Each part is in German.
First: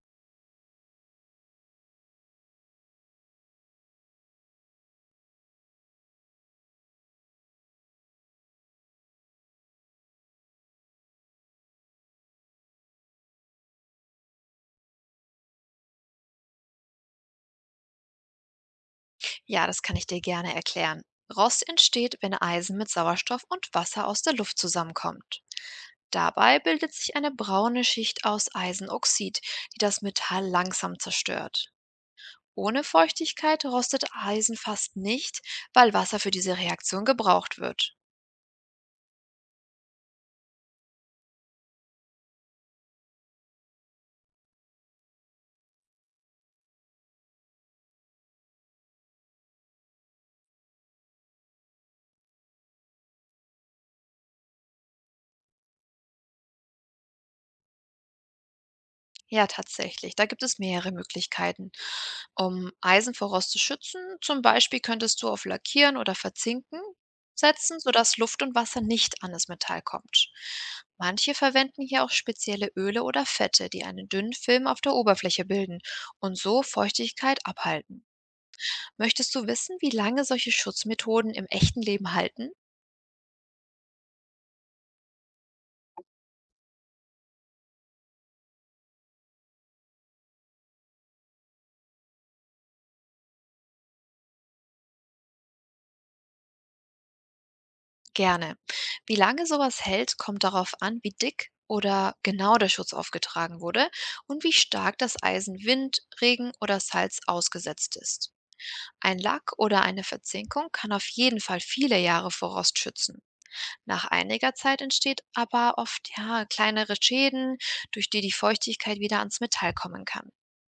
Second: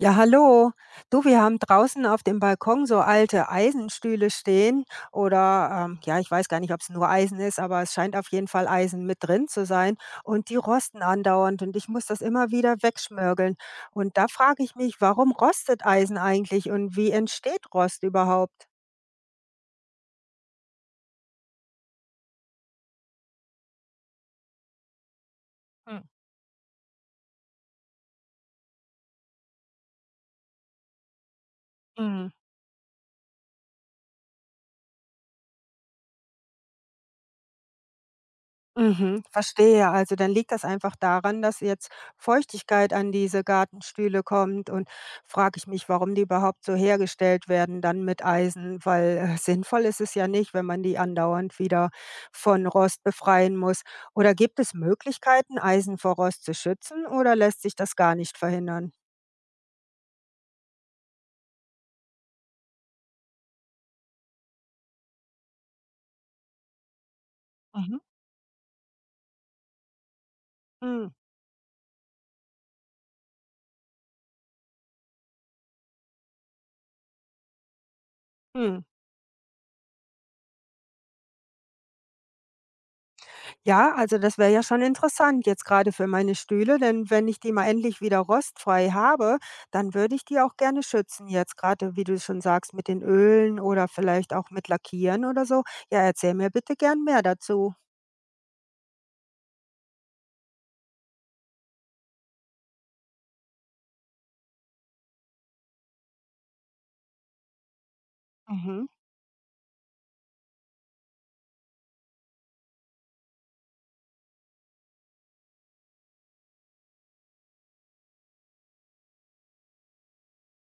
Ja, hallo. Du, wir haben draußen auf dem Balkon so alte Eisenstühle stehen oder ja, ich weiß gar nicht, ob es nur Eisen ist, aber es scheint auf jeden Fall Eisen mit drin zu sein, und die rosten andauernd und ich muss das immer wieder wegschmörgeln. Und da frage ich mich, warum rostet Eisen eigentlich und wie entsteht Rost überhaupt? Ja, das kann ich dir gerne erklären. Rost entsteht, wenn Eisen mit Sauerstoff und Wasser aus der Luft zusammenkommt. Dabei bildet sich eine braune Schicht aus Eisenoxid, die das Metall langsam zerstört. Hm. Ohne Feuchtigkeit rostet Eisen fast nicht, weil Wasser für diese Reaktion gebraucht wird. Mhm, verstehe. Also dann liegt das einfach daran, dass jetzt Feuchtigkeit an diese Gartenstühle kommt, und frage ich mich, warum die überhaupt so hergestellt werden dann mit Eisen, weil sinnvoll ist es ja nicht, wenn man die andauernd wieder von Rost befreien muss. Oder gibt es Möglichkeiten, Eisen vor Rost zu schützen, oder lässt sich das gar nicht verhindern? Ja, tatsächlich. Da gibt es mehrere Möglichkeiten, um Eisen vor Rost zu schützen. Zum Beispiel könntest du auf Lackieren oder Verzinken setzen, Mhm. sodass Luft und Wasser nicht an das Metall kommt. Hm, Manche verwenden hier auch spezielle Öle oder Fette, die einen dünnen Film auf der Oberfläche bilden und so Feuchtigkeit abhalten. hm. Möchtest du wissen, wie lange solche Schutzmethoden im echten Leben halten? Ja, also das wäre ja schon interessant jetzt gerade für meine Stühle, denn wenn ich die mal endlich wieder rostfrei habe, dann würde ich die auch gerne schützen jetzt gerade, wie du schon sagst, mit den Ölen oder vielleicht auch mit Lackieren oder so. Ja, erzähl mir bitte gern mehr dazu. Gerne. Wie lange sowas hält, kommt darauf an, wie dick oder genau der Schutz aufgetragen wurde und wie stark das Eisen Wind, Regen oder Salz ausgesetzt ist. Mhm. Ein Lack oder eine Verzinkung kann auf jeden Fall viele Jahre vor Rost schützen. Nach einiger Zeit entsteht aber oft ja, kleinere Schäden, durch die Feuchtigkeit wieder ans Metall kommen kann.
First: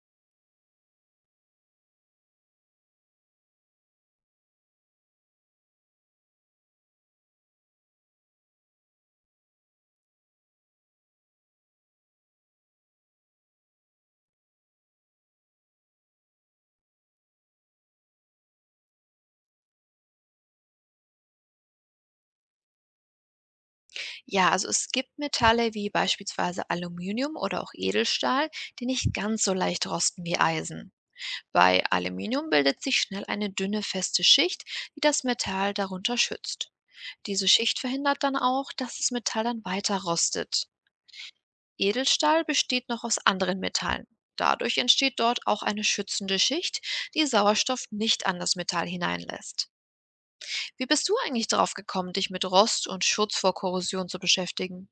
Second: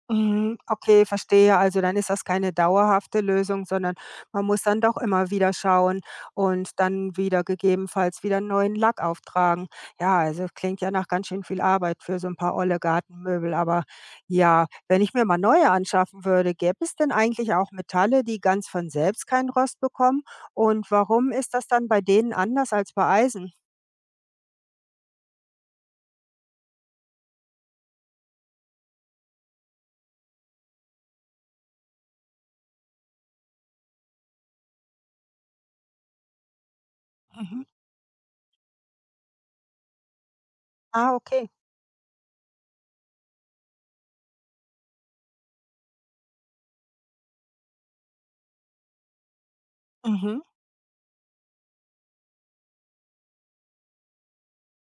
Mhm, okay, verstehe. Also dann ist das keine dauerhafte Lösung, sondern man muss dann doch immer wieder schauen und dann wieder gegebenenfalls wieder 'n neuen Lack auftragen. Ja, also klingt ja nach ganz schön viel Arbeit für so ein paar olle Gartenmöbel, aber ja, wenn ich mir mal neue anschaffen würde, gäbe es denn eigentlich auch Metalle, die ganz von selbst keinen Rost bekommen? Und warum ist das dann bei denen anders als bei Eisen? Ja, also es gibt Metalle wie beispielsweise Aluminium oder auch Edelstahl, die nicht ganz so leicht rosten wie Eisen. Bei Aluminium bildet sich schnell eine dünne feste Schicht, die das Metall darunter schützt. Diese Mhm. Schicht verhindert dann auch, dass das Metall dann weiter rostet. Ah, okay. Edelstahl besteht noch aus anderen Metallen. Dadurch entsteht dort auch eine schützende Schicht, die Sauerstoff nicht an das Metall hineinlässt. Mhm. Wie bist du eigentlich drauf gekommen, dich mit Rost und Schutz vor Korrosion zu beschäftigen?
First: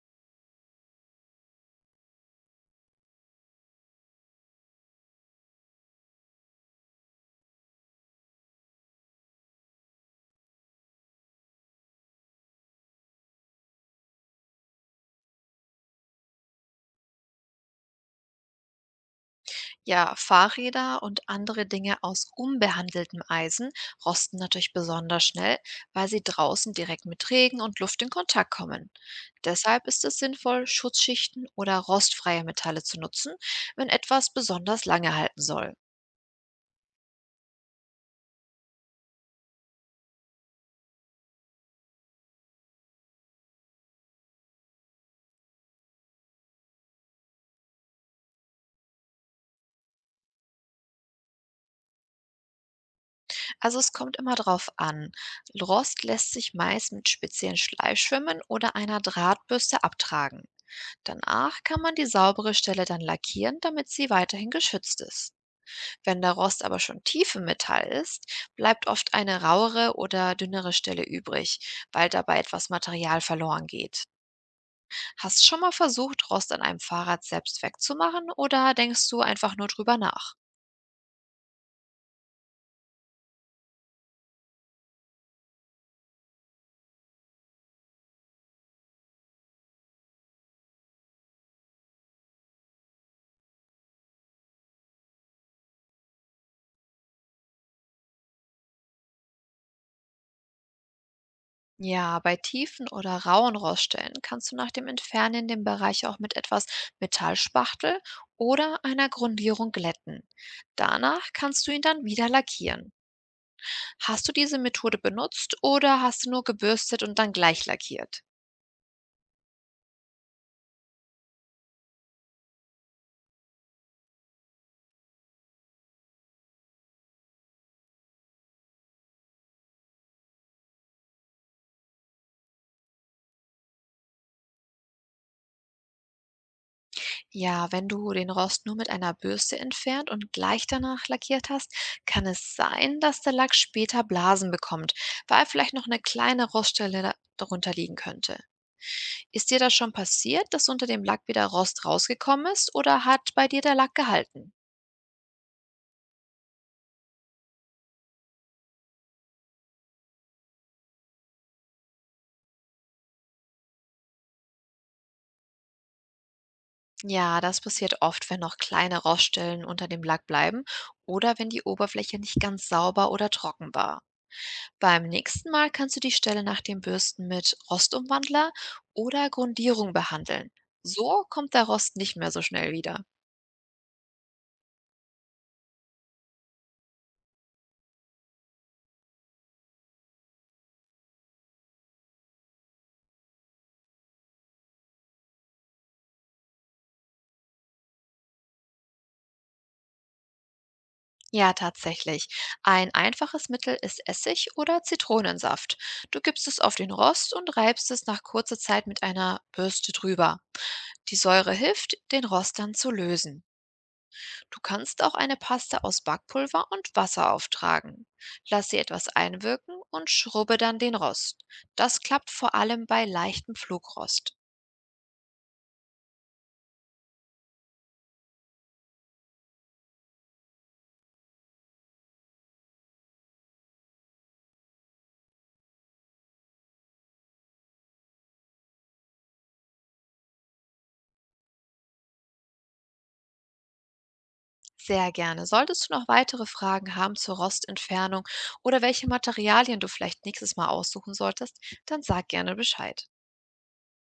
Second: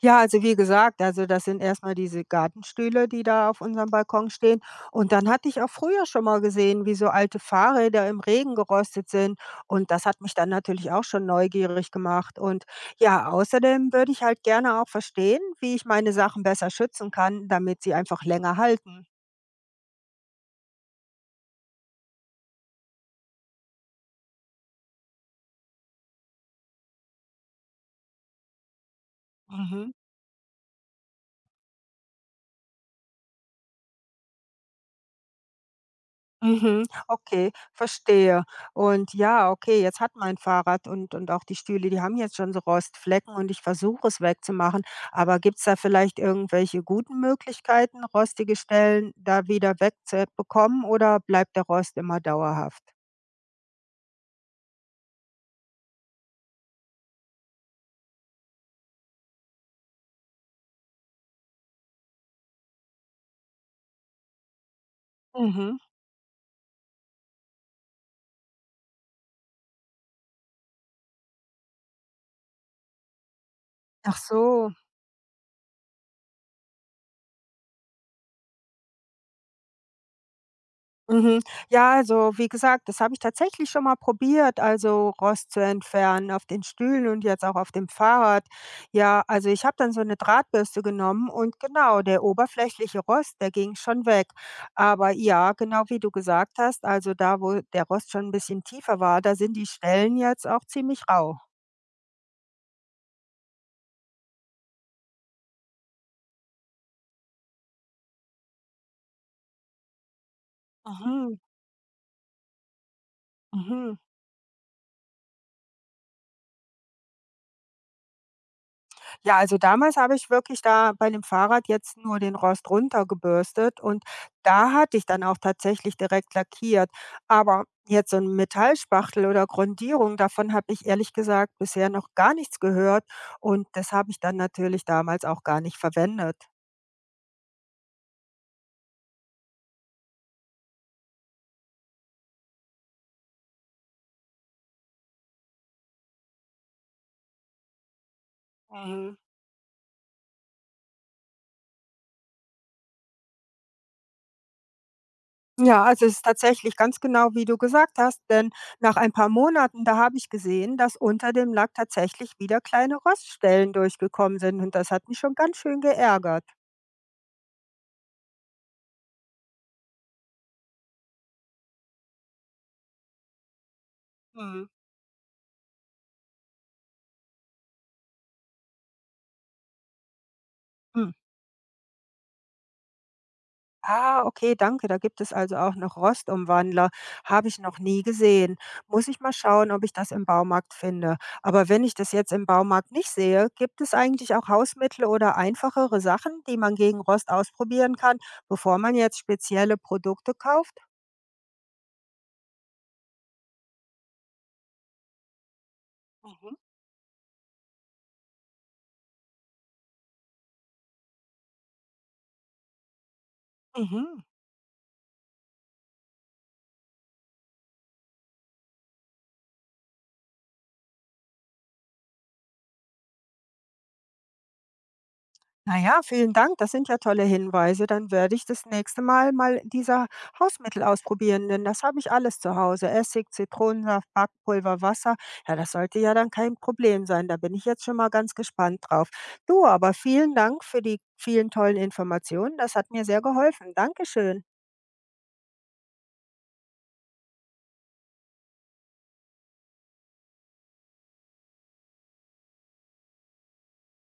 Ja, also wie gesagt, also das sind erstmal diese Gartenstühle, die da auf unserem Balkon stehen. Und dann hatte ich auch früher schon mal gesehen, wie so alte Fahrräder im Regen gerostet sind. Und das hat mich dann natürlich auch schon neugierig gemacht. Und ja, außerdem würde ich halt gerne auch verstehen, wie ich meine Sachen besser schützen kann, damit sie einfach länger halten. Ja, Fahrräder und andere Dinge aus unbehandeltem Eisen rosten natürlich besonders schnell, weil sie draußen direkt mit Regen und Luft in Kontakt kommen. Deshalb Mhm. ist es sinnvoll, Schutzschichten oder rostfreie Metalle zu nutzen, wenn etwas besonders lange halten soll. Mhm, okay, verstehe. Und ja, okay, jetzt hat mein Fahrrad und auch die Stühle, die haben jetzt schon so Rostflecken und ich versuche es wegzumachen. Aber gibt es da vielleicht irgendwelche guten Möglichkeiten, rostige Stellen da wieder wegzubekommen, oder bleibt der Rost immer dauerhaft? Also es kommt immer drauf an. Rost lässt sich meist mit speziellen Schleifschwimmen oder einer Drahtbürste abtragen. Danach kann man die saubere Stelle dann lackieren, damit sie weiterhin geschützt ist. Mhm. Wenn der Rost aber schon tief im Metall ist, bleibt oft eine rauere oder dünnere Stelle übrig, weil dabei etwas Material verloren geht. Ach so. Hast du schon mal versucht, Rost an einem Fahrrad selbst wegzumachen oder denkst du einfach nur drüber nach? Mhm. Ja, also wie gesagt, das habe ich tatsächlich schon mal probiert, also Rost zu entfernen auf den Stühlen und jetzt auch auf dem Fahrrad. Ja, also ich habe dann so eine Drahtbürste genommen und genau, der oberflächliche Rost, der ging schon weg. Aber ja, genau wie du gesagt hast, also da, wo der Rost schon ein bisschen tiefer war, da sind die Stellen jetzt auch ziemlich rau. Ja, bei tiefen oder rauen Roststellen kannst du nach dem Entfernen den Bereich auch mit etwas Metallspachtel oder einer Grundierung glätten. Danach Mhm. kannst du ihn dann wieder lackieren. Mhm. Hast du diese Methode benutzt oder hast du nur gebürstet und dann gleich lackiert? Ja, also damals habe ich wirklich da bei dem Fahrrad jetzt nur den Rost runtergebürstet, und da hatte ich dann auch tatsächlich direkt lackiert. Aber jetzt so ein Metallspachtel oder Grundierung, davon habe ich ehrlich gesagt bisher noch gar nichts gehört, und das habe ich dann natürlich damals auch gar nicht verwendet. Ja, wenn du den Rost nur mit einer Bürste entfernt und gleich danach lackiert hast, kann es sein, dass der Lack später Blasen bekommt, weil vielleicht noch eine kleine Roststelle darunter liegen könnte. Mhm. Ist dir das schon passiert, dass unter dem Lack wieder Rost rausgekommen ist oder hat bei dir der Lack gehalten? Ja, also es ist tatsächlich ganz genau, wie du gesagt hast, denn nach ein paar Monaten, da habe ich gesehen, dass unter dem Lack tatsächlich wieder kleine Roststellen durchgekommen sind, und das hat mich schon ganz schön geärgert. Ja, das passiert oft, wenn noch kleine Roststellen unter dem Lack bleiben oder wenn die Oberfläche nicht ganz sauber oder trocken war. Mhm. Beim nächsten Mal kannst du die Stelle nach dem Bürsten mit Rostumwandler oder Grundierung behandeln. Hm. So kommt der Rost nicht mehr so schnell wieder. Ah, okay, danke. Da gibt es also auch noch Rostumwandler. Habe ich noch nie gesehen. Muss ich mal schauen, ob ich das im Baumarkt finde. Aber wenn ich das jetzt im Baumarkt nicht sehe, gibt es eigentlich auch Hausmittel oder einfachere Sachen, die man gegen Rost ausprobieren kann, bevor man jetzt spezielle Produkte kauft? Ja, tatsächlich. Ein einfaches Mittel ist Essig oder Zitronensaft. Du gibst Mhm. es auf den Rost und reibst es nach kurzer Zeit mit einer Bürste drüber. Die Säure hilft, den Rost dann zu lösen. Mhm. Du kannst auch eine Paste aus Backpulver und Wasser auftragen. Lass sie etwas einwirken und schrubbe dann den Rost. Das klappt vor allem bei leichtem Flugrost. Na ja, vielen Dank. Das sind ja tolle Hinweise. Dann werde ich das nächste Mal mal dieser Hausmittel ausprobieren, denn das habe ich alles zu Hause. Essig, Zitronensaft, Backpulver, Wasser. Ja, das sollte ja dann kein Problem sein. Da bin ich jetzt schon mal ganz gespannt drauf. Du, aber vielen Dank für die vielen tollen Informationen. Das hat mir sehr geholfen. Dankeschön. Sehr gerne. Solltest du noch weitere Fragen haben zur Rostentfernung oder welche Materialien du vielleicht nächstes Mal aussuchen solltest, dann sag gerne Bescheid.